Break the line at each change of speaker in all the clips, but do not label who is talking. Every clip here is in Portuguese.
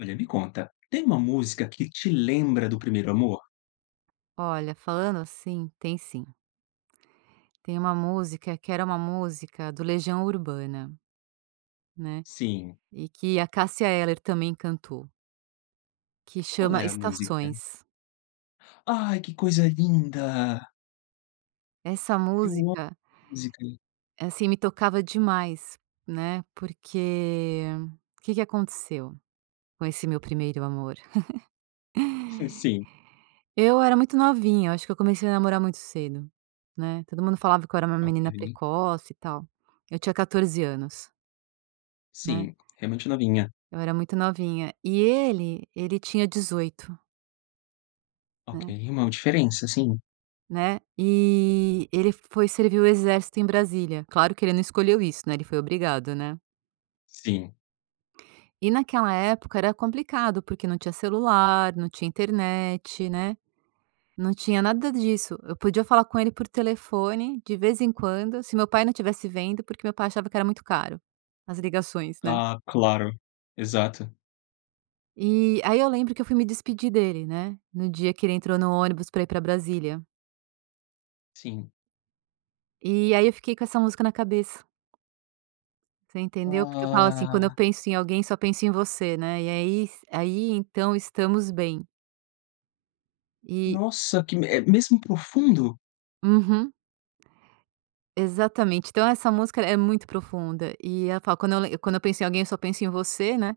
Olha, me conta, tem uma música que te lembra do primeiro amor?
Olha, falando assim, tem sim. Tem uma música que era uma música do Legião Urbana, né,
Sim.
e que a Cássia Eller também cantou. Que
Qual
chama
é a música?
Estações.
Ai, que coisa linda!
Essa
Eu amo
música
[unintelligible] música.
assim me tocava demais, né, porque, o que que aconteceu com esse meu primeiro amor?
Sim, sim.
Eu era muito novinha, eu acho que eu comecei a namorar muito cedo, né, todo mundo falava que eu era uma menina
Ok.
precoce e tal. Eu tinha 14 anos. Né.
Sim, é muito novinha.
Eu era muito novinha e ele, ele tinha 18.
Ok,
Né.
uma diferença, sim.
Né, e ele foi servir o exército em Brasília, claro que ele não escolheu isso, né, ele foi obrigado, né.
Sim.
E naquela época era complicado porque não tinha celular, não tinha internet, né. Não tinha nada disso, eu podia falar com ele por telefone de vez em quando se o meu pai não estivesse vendo, porque meu pai achava que era muito caro, as ligações né.
Ah, claro, exato.
E aí eu lembro que eu fui me despedir dele, né, no dia que ele entrou no ônibus pra ir pra Brasília.
Sim.
E aí eu fiquei com essa música na cabeça. Você entendeu, porque eu falo assim, quando eu
Ah.
penso em alguém só penso em você, né, e aí s aí então estamos bem. E
Nossa, que me é mesmo profundo?
Uhum. Exatamente, então essa música é muito profunda e ela fala quando eu lem quando eu penso em alguém eu só penso em você, né.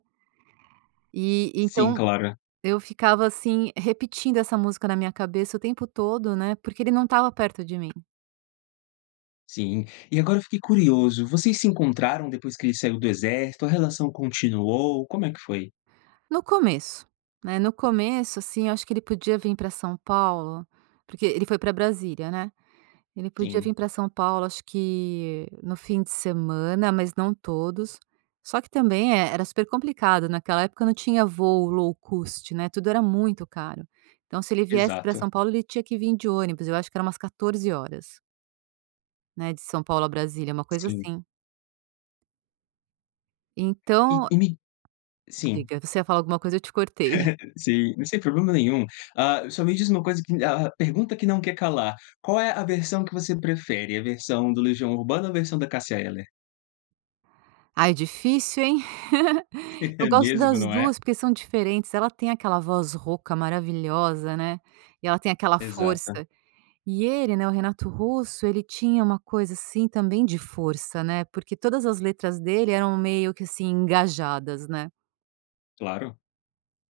E
Sim,
então
claro.
eu ficava assim, repetindo essa música na minha cabeça o tempo todo, né, porque ele não estava perto de mim.
Sim. E agora eu fiquei curioso. Vocês se encontraram depois que ele saiu do exército? A relação continuou? Como é que foi?
No começo, né, no começo assim, eu acho que ele podia vir pra São Paulo, porque ele foi pra Brasília, né, ele podia vir
Sim.
pra São Paulo acho que no fim de semana, mas não todos. Só que também eh, era super complicado naquela época não tinha voo low cost né, tudo era muito caro, então se ele viesse pra
Exato.
São Paulo ele tinha que vir de ônibus, eu acho que era umas 14 horas. Né, de São Paulo a Brasília é uma coisa
Sim.
assim.
E
Então
tu me sim.
Diga, você ia falar alguma coisa eu te cortei.
Sim, sem problema nenhum. Ah, só me diz uma coisa que a a pergunta que não quer calar, qual é a versão que você prefere? A versão do Legião Urbana ou a versão da Cassia Eller?
Ai, difícil hein? Eu
É
gosto
mesmo,
das
não é?
2 porque são diferentes, ela tem aquela voz rouca maravilhosa, né. E ela tem aquela
Exato.
força, e ele, né, o Renato Russo ele tinha uma coisa assim, também de força, né, porque todas as letras dele eram meio que assim, engajadas, né.
Claro,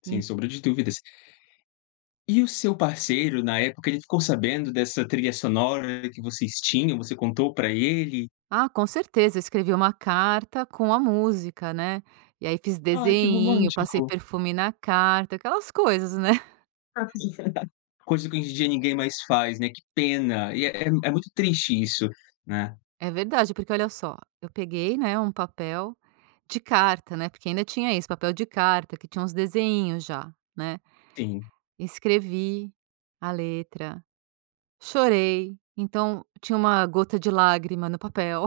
sem
En
sombra de dúvidas. E o seu parceiro, na época ele ficou sabendo dessa trilha sonora que vocês tinham, você contou pra ele?
Ah, com certeza, escrevi uma carta com a música, né, e aí fiz
Ai, que
desenhinho, passei
romântico.
perfume na carta, aquelas coisas, né.
Coisa que hoje em dia ninguém mais faz, né, que pena, e é é é muito triste isso, né?
É verdade, porque olha só, eu peguei, né, um papel de carta, né, porque ainda tinha isso, papel de carta que tinha uns desenhinhos já, né.
Sim.
Escrevi a letra, chorei, então tinha uma gota de lágrima no papel.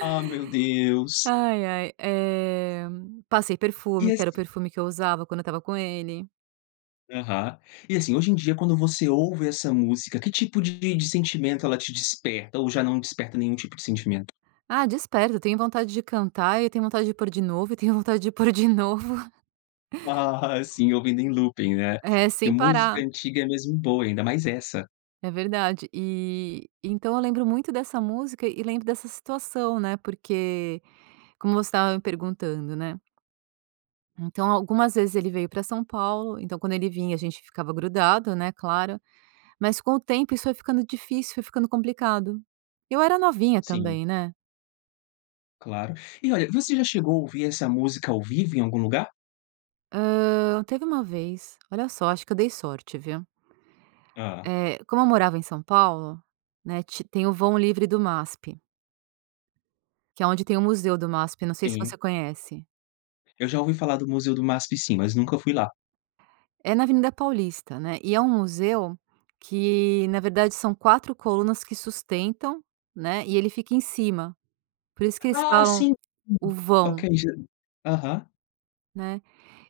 Ah, meu Deus.
Ai, ai, eh, passei
E
perfume, que era o
esse
perfume que eu usava quando eu estava com ele.
Aham. E assim, hoje em dia, quando você ouve essa música, que tipo de sentimento ela te desperta ou já não desperta nenhum tipo de sentimento?
Ah, desperto eu tenho vontade de cantar e eu tenho vontade de pôr de novo e tenho vontade de pôr de novo.
Aham, sim, ouvindo nem looping, né.
É,
Porque
sem
música
parar.
antiga é mesmo boa, ainda mais essa.
É verdade, e então eu lembro muito dessa música e lembro dessa situação, né, porque como você estava me perguntando, né. Então algumas vezes ele veio pra São Paulo então quando ele vinha a gente ficava grudado, né, claro. Mas com o tempo isso foi ficando difícil, foi ficando complicado, eu era novinha
Sim.
também, né.
Claro. E, olha, você já chegou a ouvir essa música, ao vivo, em algum lugar?
Hã, teve uma vez, olha só, acho que eu dei sorte, viu.
Ah.
Eh, como eu morava em São Paulo, né, ti tem o vão livre do MASP que é onde tem o museu do MASP, não sei se você
Sim.
conhece?
Eu já ouvi falar do museu do MASP, sim, mas nunca fui lá.
É na Avenida Paulista, né. E, é um museu, que na verdade são 4 colunas que sustentam, né, e ele fica em cima, por isso, que eles
Ah,
falam,
sim!
o vão.
Ok já. Aham.
Né,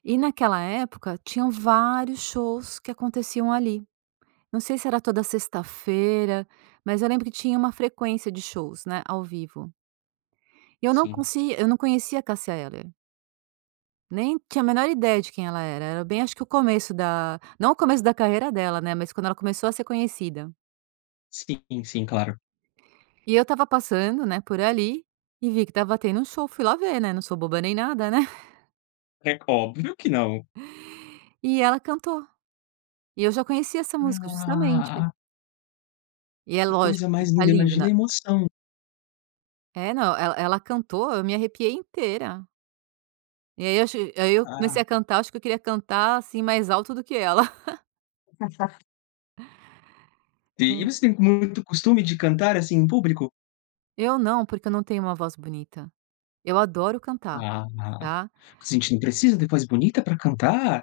e, naquela época, tinham vários shows que aconteciam ali. Não sei se era toda sexta-feira, mas eu lembro que tinha uma frequência de shows, né, ao vivo. E eu não
Sim.
eu não conse conhecia a Cassia Eller nem tinha a menor ideia de quem ela era era bem acho que o começo da, não o começo da carreira dela, né, mas, quando ela começou a ser conhecida.
Sim, sim, claro.
E eu estava passando, né, por ali, e vi que estava tendo um show ,fui lá ver né. Não sou boba nem nada, né.
É óbvio que não.
E ela cantou. E eu já conhecia essa música, justamente.
Ah.
E é
Que coisa
lógico que
mais
tá
linda,
lindo,
imagina
né.
a emoção.
É, não ela ela cantou eu me arrepiei inteira. E aí, eu ach aí eu comecei a
Ah.
cantar, acho que eu queria cantar assim, mais alto do que ela.
Sim, e
Hum.
você tem muito costume de cantar, assim, em público?
Eu não, porque eu não tenho um voz bonita, eu adoro cantar,
Ah ah,
tá.
assim não precisa ter voz bonita pra cantar.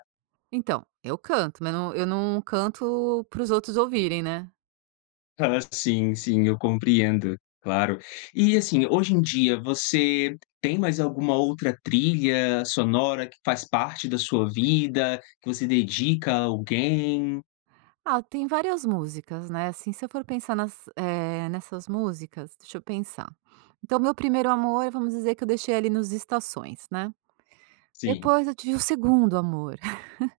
Então, eu canto, mas não eu não canto para os outros ouvirem, né.
Ah, sim, sim, eu compreendo, claro. E assim, hoje em dia, você tem mais alguma outra trilha sonora que faz parte da sua vida, que você dedica a alguém?
Ah, tem várias músicas, né, assim se eu for pensar nas eh, nessas músicas, deixa eu pensar, então meu primeiro amor, vamos dizer que eu deixei ali nos estações, né,
Sim.
depois eu tive o segundo amor.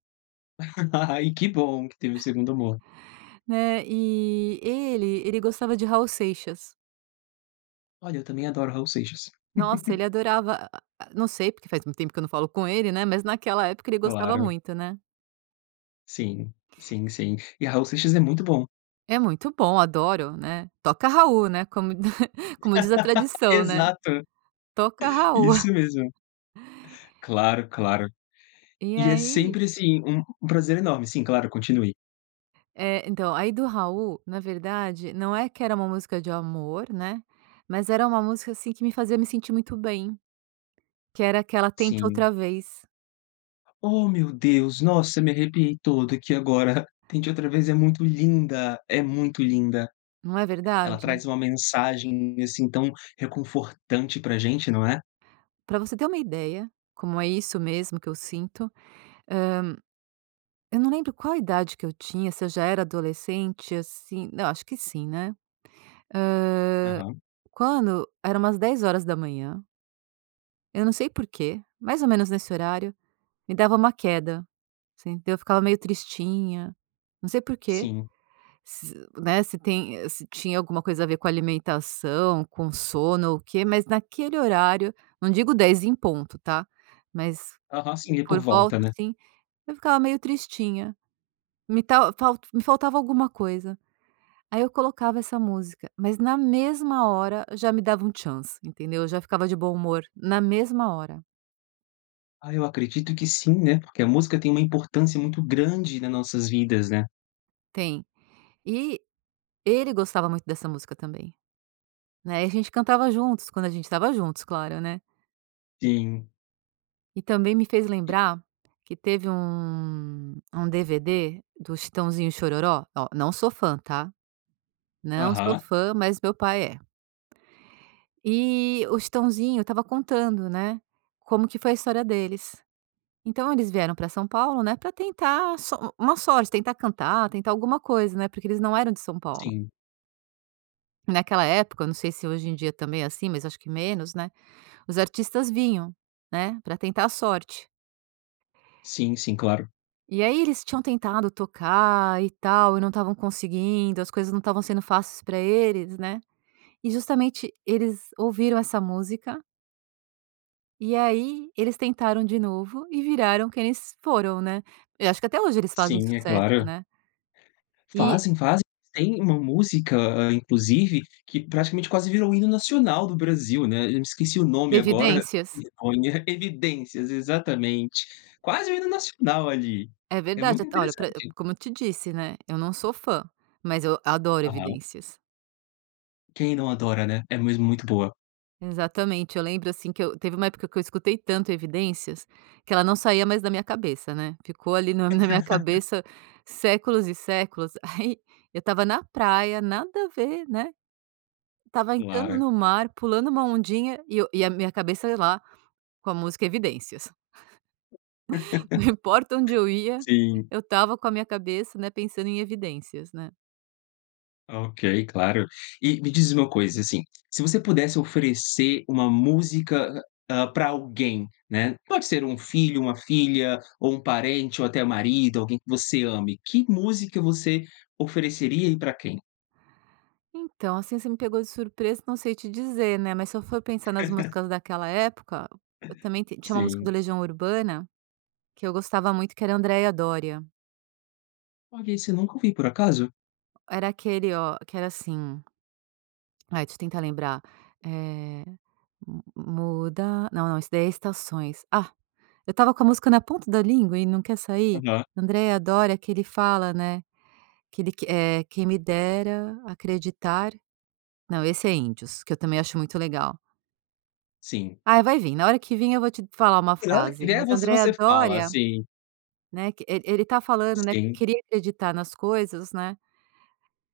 Ai, que bom que teve um 2º amor.
É, e ele ele gostava de Raul Seixas.
Olha, eu também adoro Raul Seixas.
Nossa! Ele adorava a a Não sei, porque faz muito tempo que eu não falo com ele, né. Mas naquela época ele gostava
Claro.
muito, né?
Sim, sim, sim. E Raul Seixas é muito bom.
É muito bom. Adoro, né. "Toca Raul", né, como como diz a tradição, né.
Exato.
"Toca Raul."
Isso mesmo. Claro, claro.
E
E é
aí?
sempre, assim, um um prazer enorme. Sim, claro. Continue.
É, então, aí do Raul, na verdade, não é que era uma música de amor, né, mas era uma música, assim, que me fazia me sentir muito bem, que era aquela Tente
Sim.
Outra Vez.
Oh, meu Deus. Nossa, eu me arrepiei todo aqui agora. Tente Outra Vez é muito linda, é muito linda.
Não é
Ela
verdade?
traz uma mensagem, assim, tão reconfortante para a gente, não é?
Para você ter uma ideia, como é isso mesmo que eu sinto: Hã, eu não lembro qual idade que eu tinha, se eu já era adolescente, assim Não, eu acho que sim, né. Hã,
Aham.
quando era umas 10h. eu não sei porquê, mais ou menos nesse horário, me dava uma queda, assim, eu ficava meio tristinha, não sei porquê,
Sim.
se né, se tem se tinha alguma coisa a ver com alimentação, com sono ou o quê, mas naquele horário, não digo 10h em ponto, tá? Mas
Aham. Sim, é por
por volta,
volta, né?
assim, eu ficava meio tristinha. Me [unintelligible] fal me faltava alguma coisa. Aí eu colocava essa música, mas na mesma hora já me dava um tcham, assim, entendeu? Eu já ficava de bom humor na mesma hora.
Ah, eu acredito que sim, né, porque a música tem uma importância muito grande nas nossas vidas, né?
Tem. E ele gostava muito dessa música também, né, e a gente cantava juntos quando a gente estava juntos, claro, né?
Sim.
E também me fez
E
lembrar que teve um um DVD do Chitãozinho e Xororó, Ó, não sou fã, tá? Não sou
Aham.
fã, mas meu pai é. E o Chitãozinho estava contando, né, como que foi a história deles. Então, eles vieram para São Paulo, né, para tentar a sor uma sorte. Tentar cantar, tentar alguma coisa, né, porque eles não eram de São Paulo.
Sim.
Naquela época, eu não sei se hoje em dia também é assim, mas acho que menos, né? Os artistas vinham, né, para tentar a sorte.
Sim, sim. Claro.
E aí eles tinham tentado tocar e tal, e não estavam conseguindo. As coisas não estavam sendo fáceis para eles, né? E justamente eles ouviram essa música e aí eles tentaram de novo e viraram quem eles foram, né? Eu acho que até hoje eles fazem
Sim. É
sucesso,
claro.
né? E
Fazem, fazem. Tem uma música, hã, inclusive, que praticamente quase virou o hino nacional do Brasil, né. Eu me esqueci o nome agora.
Evidências?
[unintelligible] Evidências! Exatamente. Quase o hino nacional ali.
É
É
verdade.
muito
Até Olha, para e
interessante.
Como eu te disse, né? Eu não sou fã, mas eu adoro
Aham.
Evidências.
Quem não adora, né? É mesmo muito boa.
Exatamente, eu lembro, assim, que eu teve uma época que eu escutei tanto Evidências que ela não saía mais da minha cabeça, né? Ficou ali no na minha cabeça séculos e séculos, aí eu estava na praia, nada a ver, né, estava entrando
Claro.
no mar, pulando uma ondinha e eu e a minha cabeça lá com a música Evidências. Não importa onde eu ia,
Sim.
eu estava com a minha cabeça, né, pensando em Evidências, né?
Ok, claro. E me diz uma coisa, assim, se você pudesse oferecer uma música, ah, para alguém, né, pode ser um filho, uma filha, ou um parente, ou até marido, alguém que você ame, que música você ofereceria e para quem?
Então, assim, você me pegou de surpresa, não sei te dizer, né, mas se eu for pensar nas músicas daquela época, eu também t tinha uma música do
Sim.
Legião Urbana que eu gostava muito, que era a Andreia Dória.
Olha, esse eu nunca ouviu, por acaso.
Era aquele, oh, que era assim Ai, deixa eu tentar lembrar, eh, hum hum. "Muda" Não não, isso daí é Estações. Ah, eu estava com a música na ponta da língua e não quer sair.
Aham.
Andreia Doria, que ele fala, né, que ele que, eh: "Quem me dera acreditar." Não, esse é Índios, que eu também acho muito legal.
Sim.
Ai, vai vim. Na hora que vim, eu vou te falar uma
Tem hora que
frase,
[unintelligible]
mas a
você
Andreia
você fala,
Doria,
assim.
né, que ele ele está falando, né, que
Sim.
queria acreditar nas coisas, né,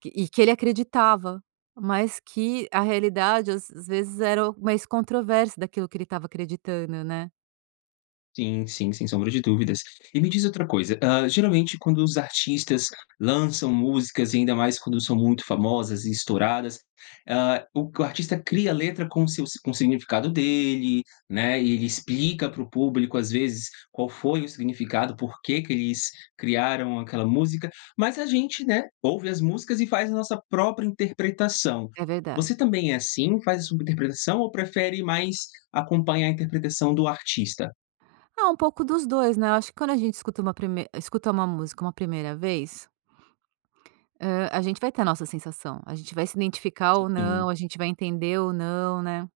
que e que ele acreditava, mas que a realidade às às vezes era o mais controverso daquilo que ele estava acreditando, né?
Sim, sim, sem sombra de dúvidas. E me diz outra coisa, hã, geralmente quando os artistas lançam músicas e ainda mais quando são muito famosas e estouradas, hã, o artista cria letra com seus com significado dele, né, ele explica para o público, às vezes, qual foi o significado, por que que eles criaram aquela música, mas a gente, né, ouve as músicas e faz a nossa própria interpretação.
É
Você
verdade.
também é assim, faz a sua interpretação ou prefere mais acompanhar a interpretação do artista?
Ah, um pouco dos 2, né? Eu acho que quando a gente escuta uma prime escuta uma música uma primeira vez hã, a gente vai ter a nossa sensação, a gente vai se identificar ou não,
[unintelligible]
a gente vai entender ou não, né?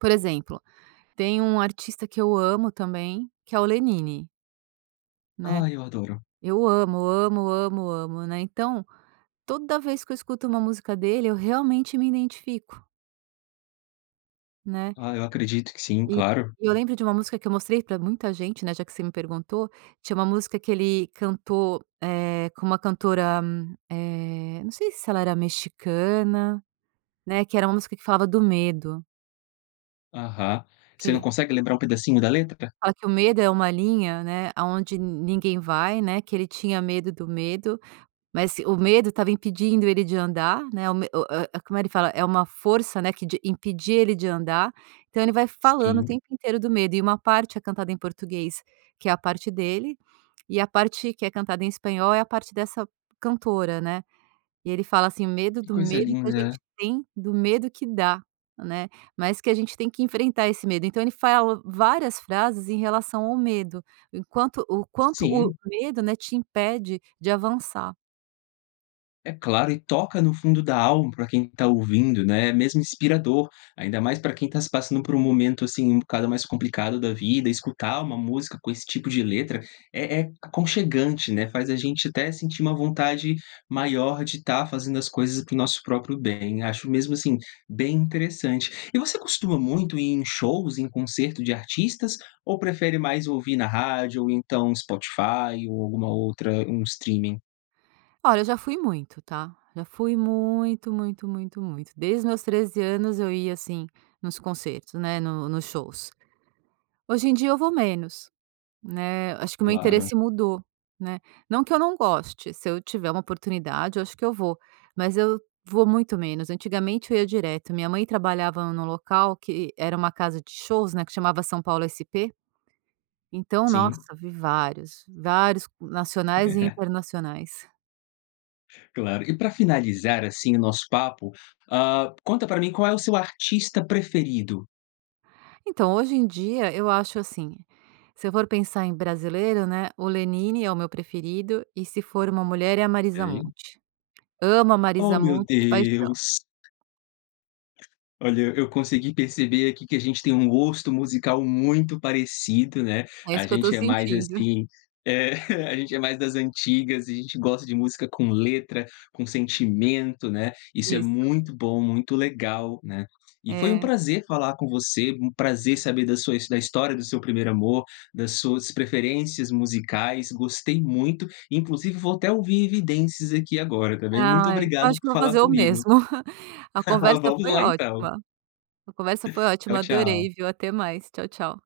Por exemplo: tem um artista que eu amo também que é o Lenine. Né,
Ah, eu adoro.
eu amo, amo, amo, amo, né. Então, toda vez que eu escuto uma música dele eu realmente me identifico. Né.
Ah, eu acredito que sim,
E
claro.
eu lembro de uma música que eu mostrei pra muita gente, né, já que você me perguntou, tinha uma música que ele cantou, eh, com uma cantora, eh, não sei se ela era mexicana, né, que era uma música que falava do medo.
Aham. Você não
Querer.
consegue lembrar um pedacinho da letra pra
Fala que o medo é uma linha, né, aonde ninguém vai, né, que ele tinha medo do medo, mas o medo estava impedindo ele de andar, né, o me o o como ele fala, é uma força, né, que de impedia ele de andar. Então ele vai falando o
Sim.
tempo inteiro do medo e uma parte é cantada em português, que é a parte dele, e a parte que é cantada em espanhol é a parte dessa cantora, né. E ele fala assim: "O medo
Que
do
coisa
medo que a gente
linda.
tem do medo que dá", né, mas que a gente tem que enfrentar esse medo, então ele fala várias frases em relação ao medo, enquanto o quanto o
Sim.
medo, né, te impede de avançar.
É claro, e toca no fundo da alma para quem está ouvindo, né, é mesmo inspirador, ainda mais para quem está se passando por um momento, assim, um bocado mais complicado da vida, escutar uma música com esse tipo de letra é é aconchegante, né. Faz a gente até sentir uma vontade maior de estar fazendo as coisas para o nosso próprio bem. Acho mesmo assim, bem interessante. E você costuma muito ir em shows, em concerto de artistas ou prefere mais ouvir na rádio, ou, então, Spotify ,ou alguma outra um streaming?
Olha, eu já fui muito, tá, já fui muito, muito, muito, muito. Desde os meus 13 anos, eu ia, assim, nos concertos, né, no nos shows. Hoje em dia eu vou menos, né, acho que o meu
Claro.
interesse mudou, né. Não que eu não goste, se eu tiver uma oportunidade eu acho que eu vou, mas eu vou muito menos. Antigamente eu ia direto. Minha mãe trabalhava num local que era uma casa de shows, né, que chamava São Paulo SP. Então, nossa,
Sim.
vi vários, vários nacionais e
É
internacionais.
Claro. E pra finalizar, assim, o nosso papo, hã, conta pra mim qual é o seu artista preferido?
Então, hoje em dia eu acho assim, se eu for pensar em brasileiro, né, o Lenini é o meu preferido, e ,se for uma mulher, é a Marisa
Sim.
Monte. Amo a Marisa
Oh meu
Monte de paixão.
Deus! Olha eu consegui perceber aqui que a gente tem um gosto musical muito parecido, né.
É
A
isso que eu estou
gente é mais
sentindo.
assim É. A gente é mais das antigas e a gente gosta de música com letra, com sentimento, né, Isso é
Isso.
muito bom, muito legal, né. E foi um
É.
prazer falar com você. Um prazer saber da sua da história do seu primeiro amor, das suas preferências musicais. Gostei muito! Inclusive vou até ouvir Evidências aqui agora também. Muito
Ai, eu
obrigado
acho que
por
vou
falar
fazer o
comigo.
mesmo. A conversa
Vamos
foi
lá, então.
ótima. A conversa foi
Tchau,
ótima.
tchau.
Adorei, viu. Até mais. Tchau, tchau.